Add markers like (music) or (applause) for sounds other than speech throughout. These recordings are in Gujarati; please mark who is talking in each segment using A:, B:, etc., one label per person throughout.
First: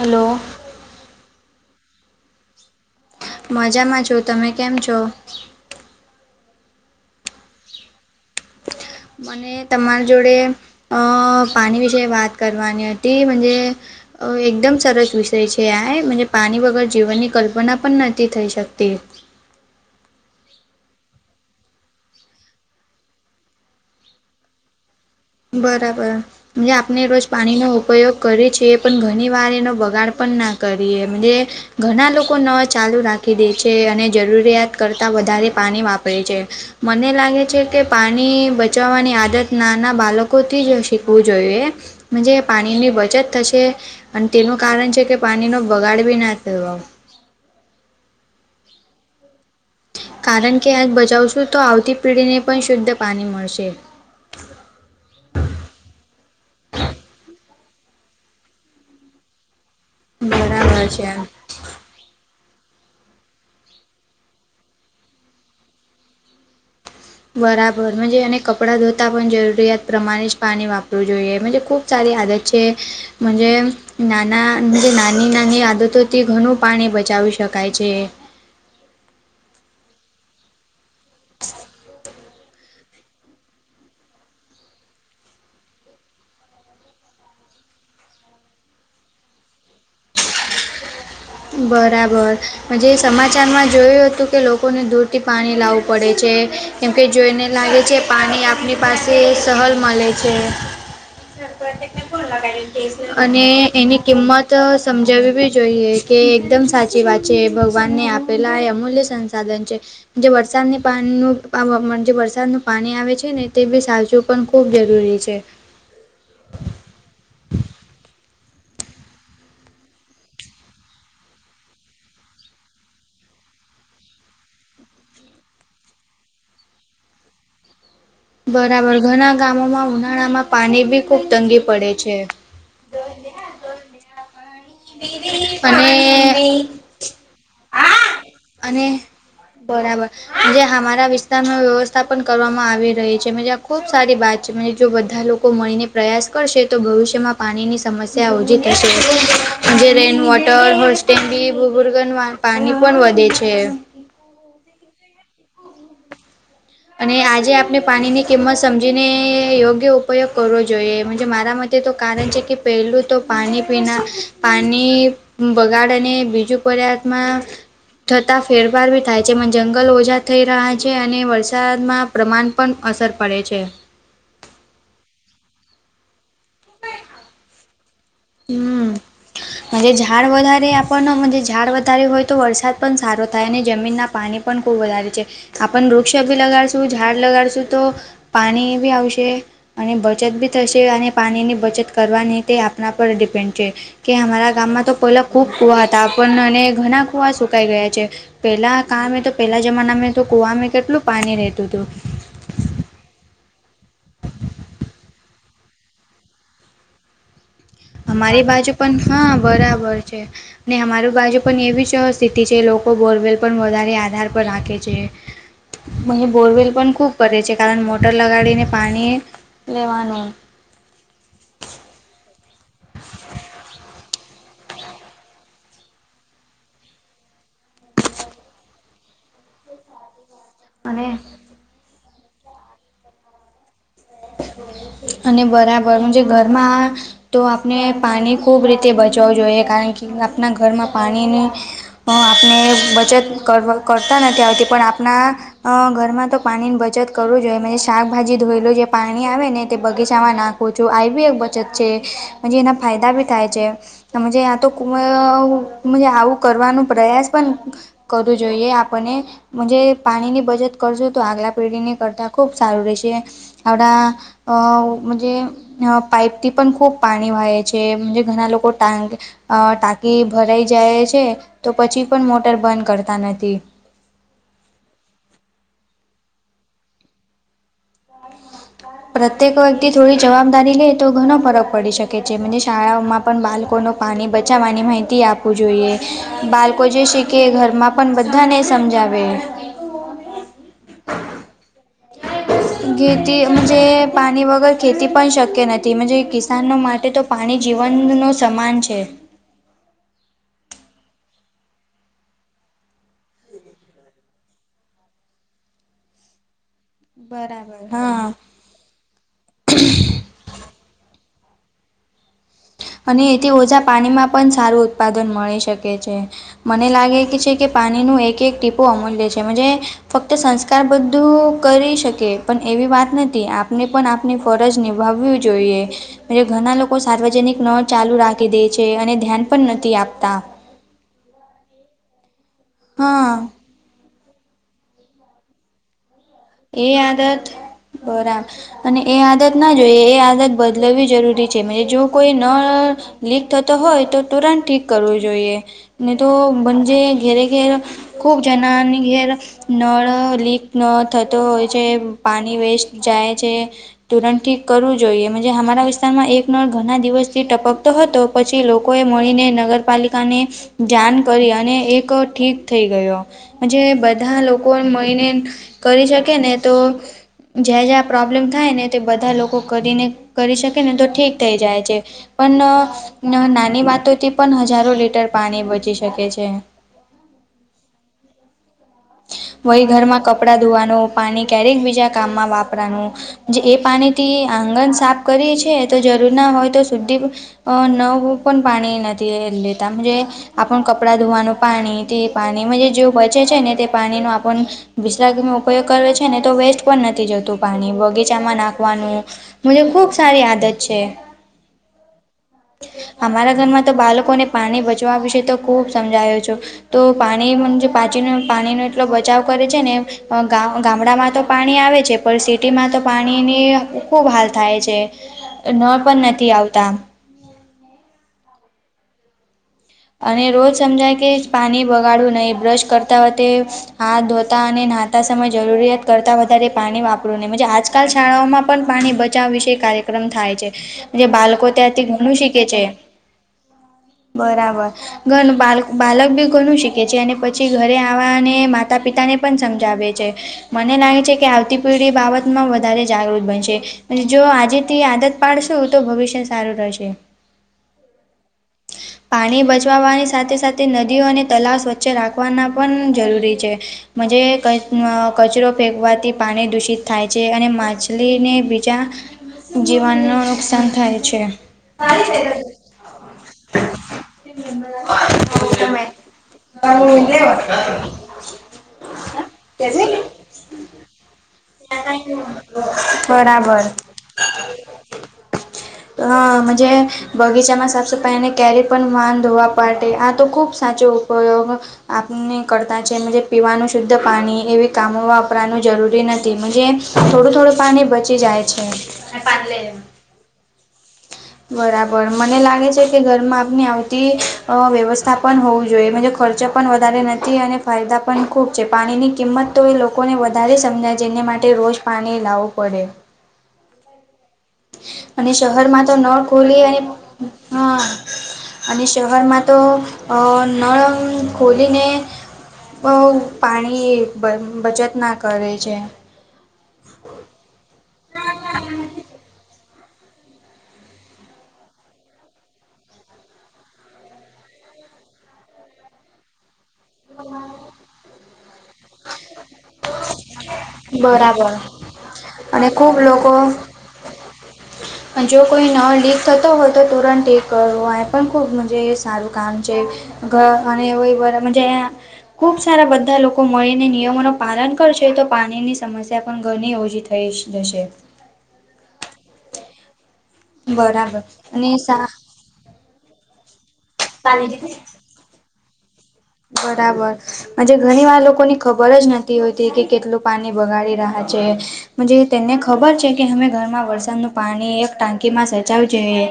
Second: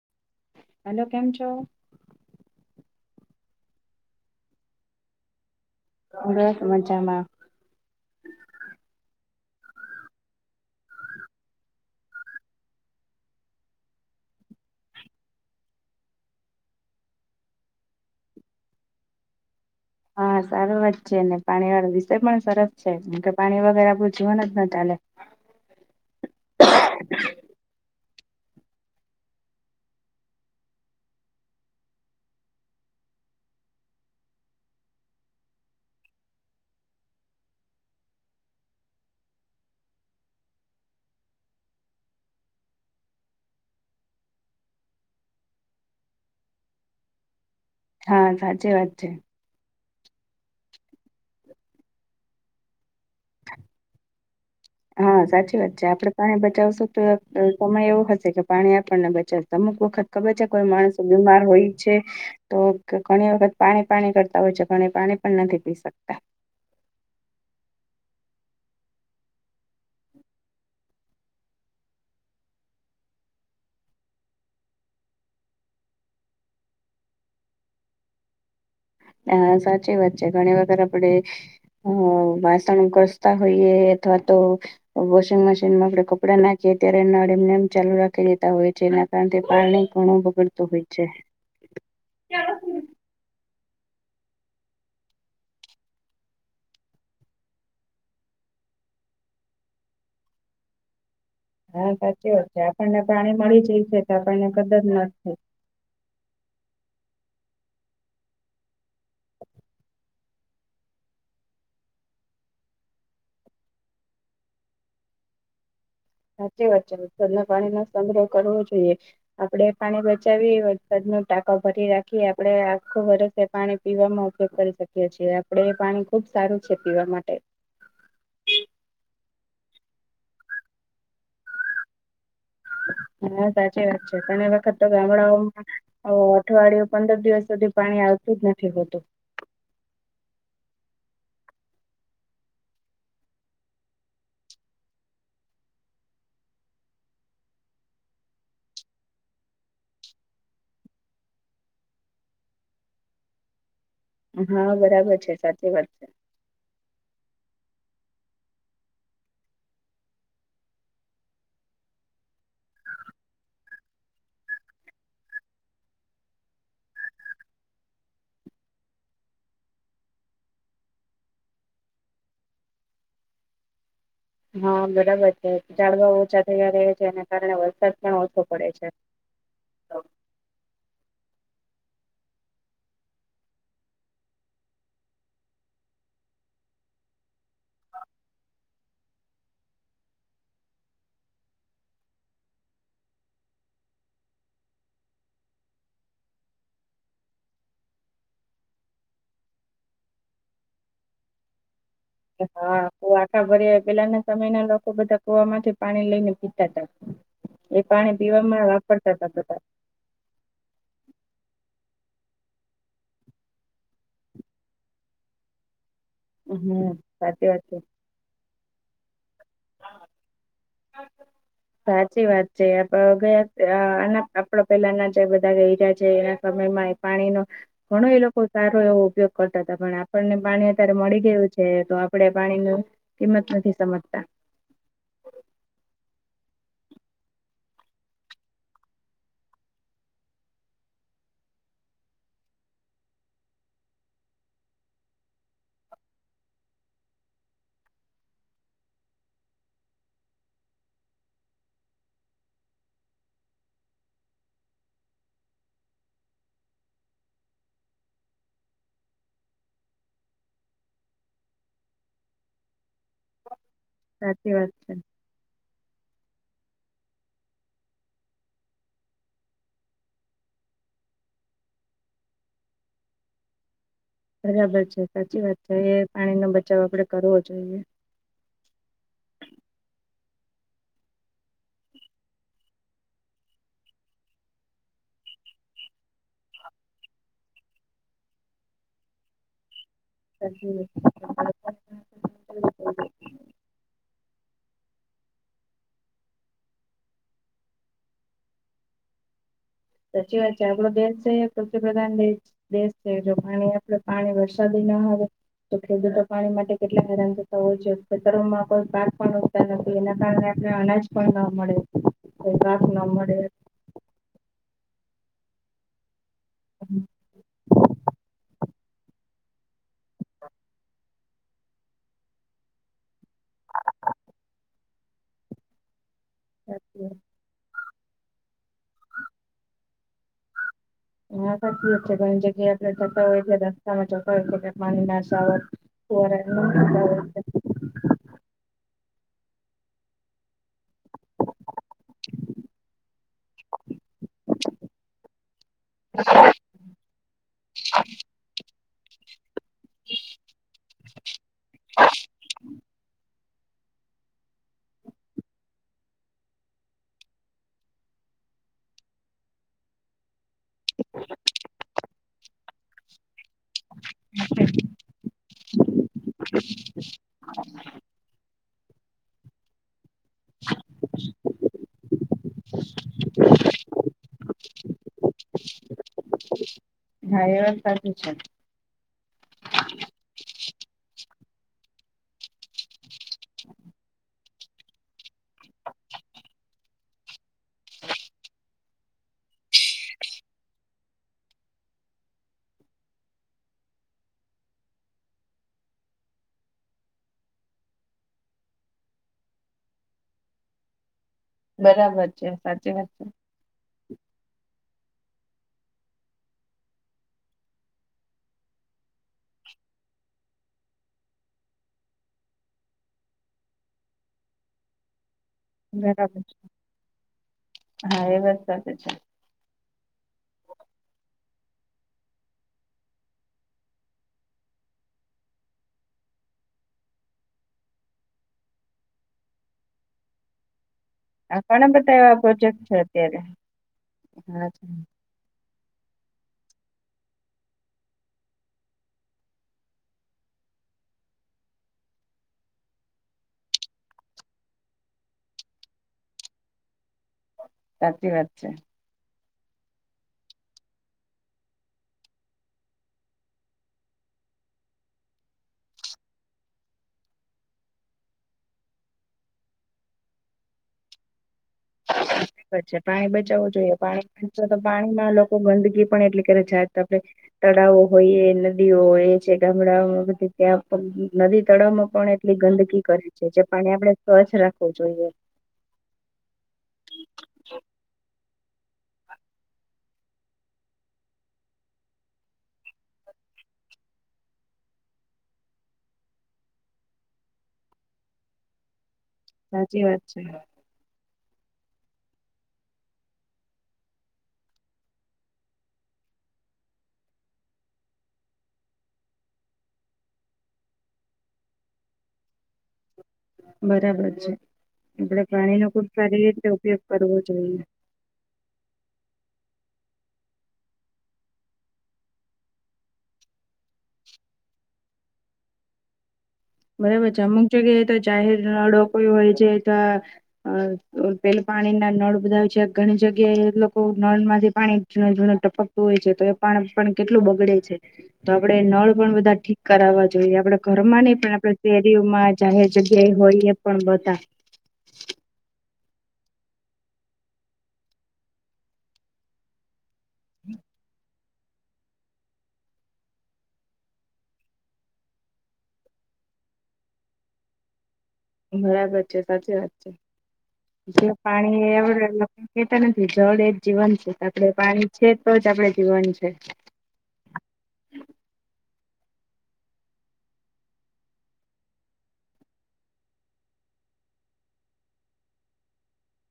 A: હલો.
B: હેલો કેમ છો?
A: મજામાં છો તમે કેમ છો?
B: બસ મજામાં.
A: મને તમારી જોડે પાણી વિશે વાત કરવાની હતી. એકદમ સરસ વિષય છે આ એ મ પાણી વગર જીવનની કલ્પના પણ નથી થઈ શકતી
B: હા સારું વાત છે ને પાણી વાળો વિષય પણ સરસ છે કેમ કે પાણી વગેર આપણું જીવન જ ના ચાલે
A: બરાબર આપણે રોજ પાણીનો ઉપયોગ કરીએ છીએ પણ ઘણી વાર એનો બગાડ પણ ના કરીએ ઘણા લોકો નળ ચાલુ રાખી દે છે અને જરૂરિયાત કરતા વધારે પાણી વાપરે છે. મને લાગે છે કે પાણી બચાવવાની આદત નાના બાળકોથી જ શીખવું જોઈએ પાણીની બચત થશે અને તેનું કારણ છે કે પાણીનો બગાડ ભી ના થયો
B: હા સાચી વાત છે.
A: કારણ કે આગ બચાવશું તો આવતી પેઢીને પણ શુદ્ધ પાણી મળશે.
B: હા સાચી વાત છે આપડણે પાણી બચાવશું તો સમય એવો હશે કે પાણી આપણને બચાવશે અમુક વખત કમેચ કોઈ
A: બરાબર
B: માણસ
A: છે
B: બીમાર હોય છે તો ઘણી વખત પાણી પાણી કરતા હોય છે, પણ એ પાણી પણ નથી પી શકતા
A: બરાબર મજે એને કપડાં ધોતા પણ જરૂરિયાત પ્રમાણે જ પાણી વાપરવું જોઈએ મજે ખૂબ સારી આદત છે મજે નાના નાની નાની આદતોથી ઘણું પાણી બચાવી શકાય છે.
B: હ સાચી વાત છે ઘણી વખત આપડે હ વાસણ ગસ્તા હોઈયે અથવા તો વોશિંગ મશીનમાં આપણે કપડા નાખીએ ત્યારે એના એમનેમ ચાલુ રાખી દેતા હોય છે. કારણ તે પાણી ઘણું બગડતુ હોય છે.
A: બરાબર. હજે સમાચારમાં જોયું હતું કે લોકોને દૂરથી પાણી લાવું પડે છે. કેમકે જોઈને લાગે છે પાણી આપણી પાસે સહલ મળે છે.
B: હા સાચી વાત છે આપણને પાણી
A: અને
B: મળી જાય
A: એની
B: છે તો
A: કિંમત
B: આપણને કદર ન
A: સમજાવવી
B: થાય.
A: જોઈએ કે એકદમ સાચી વાત છે ભગવાન ને આપેલા એ અમૂલ્ય સંસાધન છે. જે વરસાદની પાણી નુ જે વરસાદનું પાણી આવે છે ને તે બી સાવચું પણ ખૂબ જરૂરી છે.
B: સાચી વાત છે તરના પાણી નો સંગ્રહ કરવો જોઈએ. આપડે પાણી બચાવી વરસાદ નું ટાંકો ભરી રાખીએ આપડે આખું વરસેે પાણી પીવામાં ઉપયોગ કરી શકીએ છીએ આપડે એપાણી ખુબ સારું છે પીવા માટે
A: બરાબર ઘણા ગામોમાં ઉનાળામાં પાણી ભી ખુબ તંગી પડે છે.
B: હા સાચી વાત છે પણ એ વખત તો ગામડાઓમાં ઓ
A: અને
B: અઠવાડિયું પંદર દિવસ સુધી પાણી આવતું જ નથી
A: અને
B: હોતું.
A: બરાબર જે અમારા વિસ્તારમાં વ્યવસ્થા પણ કરવામાં આવી રહે છે આ ખુબ સારી વાત છે જો બધા લોકો મળીને પ્રયાસ કરશે તો ભવિષ્યમાં પાણીની સમસ્યા ઓછી થશે જે રેઇન વોટર હોલસ્ટેન્ગી બૂબુર્ગન વા પાણી પણ વધે છે.
B: હા બરાબર છે સાચી વાત છે.
A: અને આજે આપણે પાણીની કિંમત સમજીને યોગ્ય ઉપયોગ કરવો જોઈએ મંજે મારામાં તે તો કારણ છે, કે પેલું તો પાણી પીના પાણી બગાડ અને બીજું કોરાથમાં થતાં ફેરફાર ભી થાય છે, એમાં જંગલ ઓછા થઈ રહ્યા છે અને વર સાદમાં પ્રમાણ પણ અસર પડે છે.
B: હા, બરાબર છે ઝાડવા ઓછા થયા રહ છે, એના કારણે વરસાદ પણ ઓછો પડે છે
A: હમ્મ ઝાડ વધારે આપણનો ઝાડ વધારે હોય, તો વરસાદ પણ સારો થાય અને જમીનના પાણી પણ ખૂબ વધારે છે આપણ વૃક્ષો બી લગાડશું ઝાડ લગાડશું તો. પાણી બી આવશે અને બચત બી થશે અને પાણીની બચત કરવાની તે આપ આપણા પર ડિપેન્ડ છે. કે અમારા ગામમાં તો પહેલા ખુબ કુવા હતા પણ અને ઘણા કુવા સુકાઈ ગયા છે. પેલા કા તો પેલા જમાના મે તો કુવામાં કેટલું પાણી રહેેતું હતું.
B: હા, કુવા આખા ભર્યા પેલાના સમયના લોકો બધા કુવા માથી પાણી લઈ ને પીતા હતા, એ પાણી
A: અમારી
B: પીવામાં
A: બાજુ પણ
B: વાપરતા હતા
A: હા
B: બધા
A: બરાબર છે. ને અમારું બાજુ પણ એવી જ સ્થિતિ છે, લોકો બોરવેલ પણ વધારે આધાર પર રાખે છે. બોરવેલ પણ
B: હમ
A: ખૂબ કરે
B: સાચી
A: છે,
B: વાત
A: કારણ મો ટર લગાડીને પાણી લેવાનું,
B: (unintelligible) સાચી વાત છે આપડ ગયા આના આપડે પેલાના જે બધા રહ્યા છે, એના સમયમાં પાણીનો ઘણો એ લોકો સારો એવો ઉપયોગ કરતા હતા, પણ આપણને પાણી અત્યારે
A: અને
B: મળી ગયું છે તો આપડે પાણી ન કિંમત નથી સમજતા.
A: અને બરાબર મજે ઘરમાં તો આપણે પાણી ખૂબ રીતે બચાવવું જોઈએ કારણ કે આપણા ઘરમાં પાણીની, અ આપને બચત કરતા નથી આવતી પણ આપણા. અ ઘરમાં તો પાણીની બચત કરવું જોઈએ શાકભાજી ધોયેલ છે. પાણી આવે ને તે બગીચામાં નાખું છું આવી બી એક બચત છે પ જે એના ફાયદા બી થાય છે. આ તો ક આવું કરવાનો પ્રયાસ પણ કરવું જોઈએ, આપને જ પાણી ની બચત કરશું તો આગલા પેઢીની કરતા ખુબ સારું રહેશે.
B: સાચી વાત છે
A: આવડાજે, અ પાઈપ થી પણ ખૂબ પાણી વય છે, જ ઘણા લોકો ટાક અ ટાંકી ભરાઈ જાય છે તો પછી પણ મોટર બંધ કરતા નથી.
B: બરાબર છે સાચી વાત છે એ પાણી નો બચાવ આપડે કરવો જોઈએ.
A: પ્રત્યેક વ્યક્તિ થોડી જવાબદારી લે તો ઘણ ફરક પડી શકે છે શાળાઓમાં, પણ બાળકોનું પાણી બચાવવાની માહિતી આપવું જોઈએ, બાળકો જે શીખે ઘરમાં પણ બધાને સમજાવે.
B: (unintelligible)
A: ખેતી પાણી વગર ખેતી પણ શક્ય નથી, કિસાનો માટે તો પાણી જીવનનો સમાન છે,
B: સાચી વાત છે આપો દેશ છે, પૃપ્રધાન દેશ દેશ છે જો પાણી આપડ પાણી વરસાદી ના આવે તો ખેડૂતો પાણી માટે કેટલા થતા હો
A: બરાબર છે.
B: જોઈએ,
A: હા
B: કોઈ પાક પણતા નથી એના કારણે આપને અનાજ પણના મળે. કોઈ પાક ન
A: અને
B: મળે
A: એથી ઓછા પાણીમાં પણ સારું ઉત્પાદન મળી શકે છે, મને લાગે છે કે પાણી ન એક એક ટીપો અમૂલ્ય છે. ફક્ત સંસ્કાર બધું કરી શકે પણ એવી વાત નથી, આપને પણ ની ફરજ નિભાવવી જોઈએ. એલે ઘણા લોકો સાર્વજનિક ન ચાલુ રાખી દે છે, અને ધ્યાન પણ નથી આપતા
B: હ સાકી જ છે ઘણી જગ્યાએ આપણે ચતા
A: હા
B: હોય રસ્તામાં ચતા હોય પાણી નાશાવત. કોરા.
A: એ આદત બરા. અને એ આદતના જોઈએ એ આદત બદલાવવી જરૂરી છે મ જો કોઈ ન. લીક થતો હોય તો તુરંત ઠીક કરવું જોઈએ ને તો બંજે ઘેરે ઘેર. ખૂબ જણા ઘેર. નળ લીક ન થતો હોય છે પાણી વેસ્ટ જાય છે. તુરણ થી કરવું જોઈએ અમારા વિસ્તારમાં એકનો ઘણા દિવસ થી ટપકતો હતો. પછી લોકો એ મળીને નગરપાલિકાને. જાન કરી અને એક ઠીક થઈ ગયો. જે બધા લોકોને મળીને. કરી શકે ને તો જ્યાં જ્યાં પ્રોબ્લેમ થાય ને તે બધા લોકો કરીને. કરી શકે ને તો ઠીક થઈ જાય છે. પણ નાની વાતોથી પણ હજારો લીટર પાણી બચી શકે છે.
B: હ એવ સાચી છે.
A: વય ઘરમાં કપડાં ધોવાનું પાણી ક્યારેક બીજા કામમાં વાપરાનું. જે એ પાણીથી આંગણ સાફ કરી છે તો જરૂર ના હોય તો સુદ્ધી. નવ પણ પણ પાણી નથી એ લતાજ. આપ કપડાં ધોવાનું પાણી તે પાણી જે બચે છે ને તે પાણી ન આપણ. વિશ્રાગનો ઉપયોગ કર છે ને તો વેસ્ટ પણ નથી જતું પાણી બગીચામાં નાખવાનું. મુજ ખુબ સારી આદત છે
B: બરાબર છે સાચી વાત છે.
A: અમારા ઘરમાં તો બાળકોને. પાણી બચવા વિશે તો ખૂબ સમજાયો છો તો પાણી જે પાચીનો પાણીનો. એટલો બચાવ કરે છે ને. ગામડામાં તો પાણી આવે છે પણ સિટીમાં તો પાણીની ખૂબ હાલ થાય છે. (inaudible) પણ
B: બરાબર
A: નથી આવતા
B: હા એ વાત સાચી છે.
A: અને રોજ સમજાય કે જ પાણી બગાડવું નહીં બ્રશ કરતા વખતે હાથ ધોતા અને નાહતા સમય જરૂરિયાત કરતા વધારે પાણી વાપરવુ નહી આજ કાલ શાળાઓમાં પણ પાણી બચાવ વિશે કાર્યક્રમ થાય છે. જે
B: આ
A: બાળકો
B: ઘણા
A: ત્યાંથી
B: બધા
A: ઘણું
B: એવા
A: શીખે
B: પ્રોજેક્ટ
A: છે
B: અત્યારે
A: બરાબર
B: હા
A: તેમ બાલ બાલક બી ઘણું શીખે છે અને પછી ઘરે આવવાને માતા પિતાને પણ સમજાવે છે. મને લાગે છે કે આવતી પેઢી બાલક માંવધારે જાગૃત બનશે. અને જો આજે થી આદત પાડશો તો ભવિષ્ય સારું રહેશે.
B: સાચી વાત છે.
A: પાણી બજ બચાવાની સાથે સાથે નદીઓ અને તલાવ સ્વચ્છ રાખવાના પણ જરૂરી છે. (unintelligible) કચરો ફેંકવાથી પાણી દૂષિત થાય છે અને માછલીને બીજા જીવનનું નુકસાન થાય છે.
B: ખબર છે પાણી બચાવવું જોઈએ પાણી જો તો પાણીમાં લોકો ગંદકી પણ એટલી કરી જાય તો આપડે તળાવો હોય એ નદીઓ હોય છે ગામડાઓમાં બધી ત્યાં પણ નદી તળાવમાં પણ એટલી ગંદકી કરે છે જે
A: બરાબર
B: પાણી આપણે સ્વચ્છ રાખવું જોઈએ.
A: અ મજામાં બગીચામાં સાફસફાઈ અને ક્યારેય પણ વાન ધોવા પડે આ તો ખૂબ સાચો ઉપયોગ આપને કરતા છે પીવાનું શુદ્ધ પાણી એવી કામો વાપરાનું જરૂરી નથી. એની જેમ થોડું થોડું પાણી બચી જાય છે.
B: સાચી વાત છે.
A: બરાબર મને લાગે છે કે ઘરમાં આપની આવતી વ્યવસ્થા પણ હોવું જોઈએ ખર્ચ પણ વધારે નથી અને ફાયદા પણ ખૂબ છે પાણીની કિંમત તો એ લોકોને વધારે સમજાય ને માટે રોજ પાણી લાવું પડે
B: બરાબર છે. આપડે
A: અને
B: પાણીનો ખુબ
A: શહેરમાં તો
B: સારી
A: નળ
B: રીતે
A: ખુલી અને
B: ઉપયોગ કરવો
A: હ
B: જોઈએ.
A: અને શહેરમાં તો નળ ખોલીને બહુ પાણી બંધ બચત ના કરે છે.
B: બરાબર છે અમુક જગ્યાએ તો જાહેર નળહોકરિયું હોય છે ત્યાં અ પેલું પાણી ના નળ બધા છે ઘણી જગ્યાએ લોકો નળ માંથી પાણી જીણું જીણું ટપકતું હોય છે તો એ પાણ પણ કેટલું બગડે છે. તો આપડે નળ પણ બધા ઠીક કરાવવા જોઈએ આપડે ઘરમાં ને ત્યાં
A: બરાબર
B: કચેરીઓમાં જાહેર
A: અને ખૂબ
B: જગ્યાએ
A: લોકો
B: હોય એ પણ બધા.
A: જો કોઈ નળ લીક થતો હોય તો તુરંત ઠીક કરવો એ પણ ખૂબ મજે સારું કામ છે. ઘ અને (unintelligible) ખૂબ સારા બધા લોકો મળીને નિયમોનું પાલન કરશે તો પાણીની સમસ્યા પણ ઘરની ઓછી થાય થઈશ જશે.
B: બરાબર છે સાચી વાત છે જે
A: બરાબર અને
B: પાણી
A: સા
B: (unintelligible) કહેતા નથી જળ એજ જીવન છે આપડે પાણી છે તો જ આપડે જીવન છે.
A: બરાબર ઘણી વાર લોકોની ખબર જ નથી હોતી કે કેટલું પાણી બગાડી રહ્યા છે. તેને ખબર છે કે અમે ઘરમાં વરસાદનું પાણી એક ટાંકીમાં સચાવ જોઈએ.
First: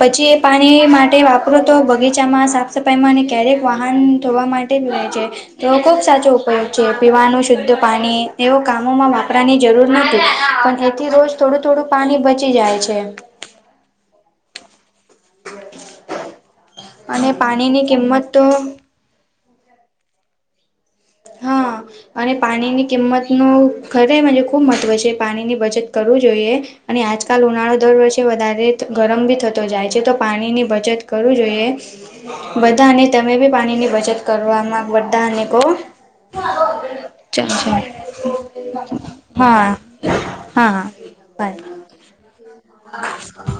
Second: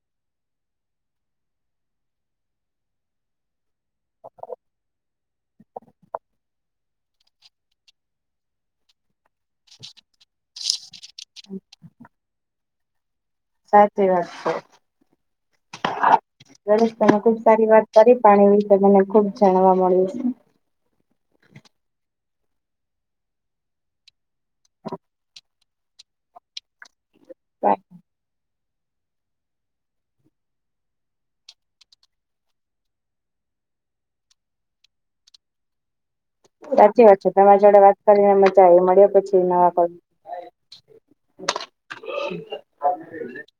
A: પછી એ પાણી માટે વાપરો તો બગીચામાં સાફ સફાઈમાં અને ક્યારેક વાહન ધોવા માટે જ હોય છે. તો ખુબ સાચો ઉપયોગ છે પીવાનું શુદ્ધ પાણી એવો કામોમાં કપડાની જરૂર નથી પણ એથી રોજ થોડું થોડું પાણી બચી જાય છે..
B: સાચી વાત છે. ગણેશ તમે
A: અને
B: ખુબ સારી
A: પાણીની
B: વાત કરી
A: કિંમત તો
B: પાણી વિશે મને ખુબ જાણવા મળ્યું છે.
A: હા અને પાણીની કિંમત ન ખરે ખૂબ મહત્વ છે પાણીની બચત કરવું જોઈએ અને આજકાલ ઉનાળો દર વર્ષે કે વધારે ગરમ બી થતો જાય છે તો પાણીની બચત કરવી જોઈએ બધાને તમે બી પાણી ની બચત કરવામાં બધાને બહુ
B: સાચી વાત છે તમારી
A: ચલો
B: જોડે વાત કરીને મજા આવી મળ્યો પછી
A: બાય
B: નવા
A: હા
B: કોલ
A: હા હા બાય
B: (inaudible)